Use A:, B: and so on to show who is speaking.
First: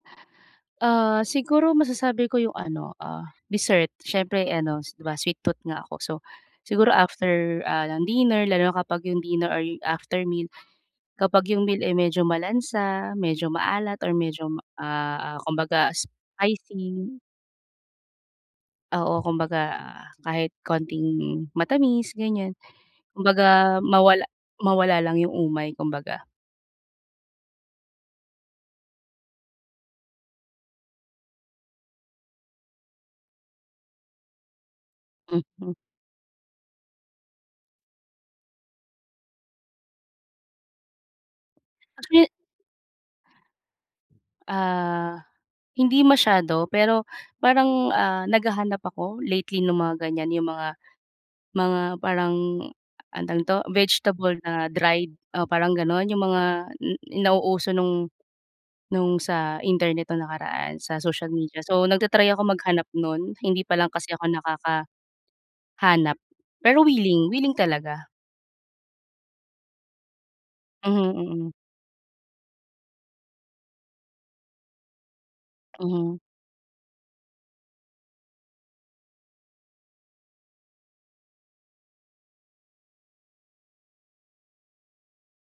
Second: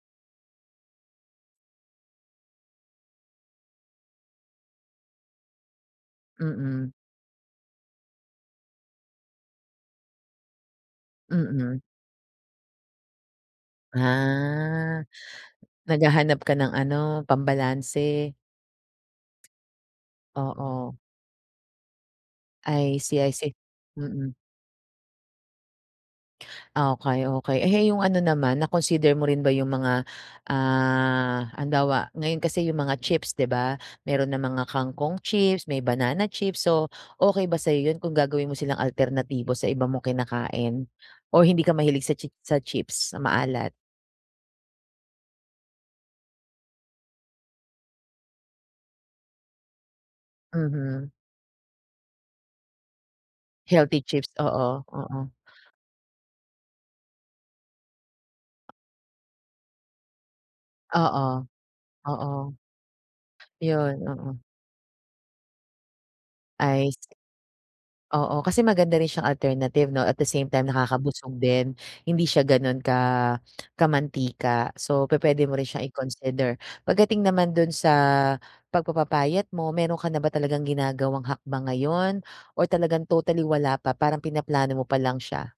A: Ah, siguro masasabi ko 'yong ano, ah, dessert siyempre ano, s 'di ba, sweet tooth nga ako. So, siguro
B: Mm.
A: after, ah, ng dinner lalo na kapag 'yong dinner or after meal, kapag 'yong
B: Mm.
A: meal ay medyo malansa, medyo maalat, or medyo ma
B: Ah.
A: ah, kumbaga
B: Naghahanap ka ng
A: spicy
B: ano, pambalanse.
A: oo, kumbaga, kahit
B: Oo.
A: konting matamis, ganiyan.
B: I see, I see.
A: Kumbaga mawala
B: Mm.
A: mawala lang 'yong umay kumbaga.
B: Okey, okey. Eh, 'yong ano naman, na-consider mo rin ba 'yong mga, ah, halimbawa, ngayon kasi 'yong mga chips, 'di ba? Meron ng mga kangkong chips,
A: Mhm.
B: may banana chips. So, okay ba sa'yo 'yon kung gagawin mo silang alternatibo sa iba mo kinakain, o hindi ka mahilig sa
A: Actually
B: chi sa chips, sa maalat?
A: Ah, hindi masyado. Pero parang, ah, naghahanap ako lately no'ng mga ganiyan, 'yong mga
B: Mhm.
A: mga parang, anong tawag nito,
B: Healthy chips,
A: vegetable na
B: oo,
A: dried,
B: oo.
A: o parang gano'n. 'Yong mga n nauuso no'ng no'ng sa internet no'ng nakaraan sa social
B: Oo,
A: media. So, nagta-try akong
B: oo.
A: maghanap no'n hindi pa lang
B: Iyon,
A: kasi ako
B: oo.
A: nakaka hanap pero
B: I se
A: wiling, wiling talaga.
B: Oo, kasi maganda rin siyang alternative, 'no, at the same time
A: Mhm,
B: nakakabusog
A: mm.
B: din, hindi siya gano'n ka kamantika. So, pupuwede mo rin siyang
A: Mhm.
B: i-consider. Pagdating naman do'n sa pagpapapayat mo meron ka na ba talagang ginagawang hakbang ngayon or talagang totally wala pa, parang pinaplano mo pa lang siya?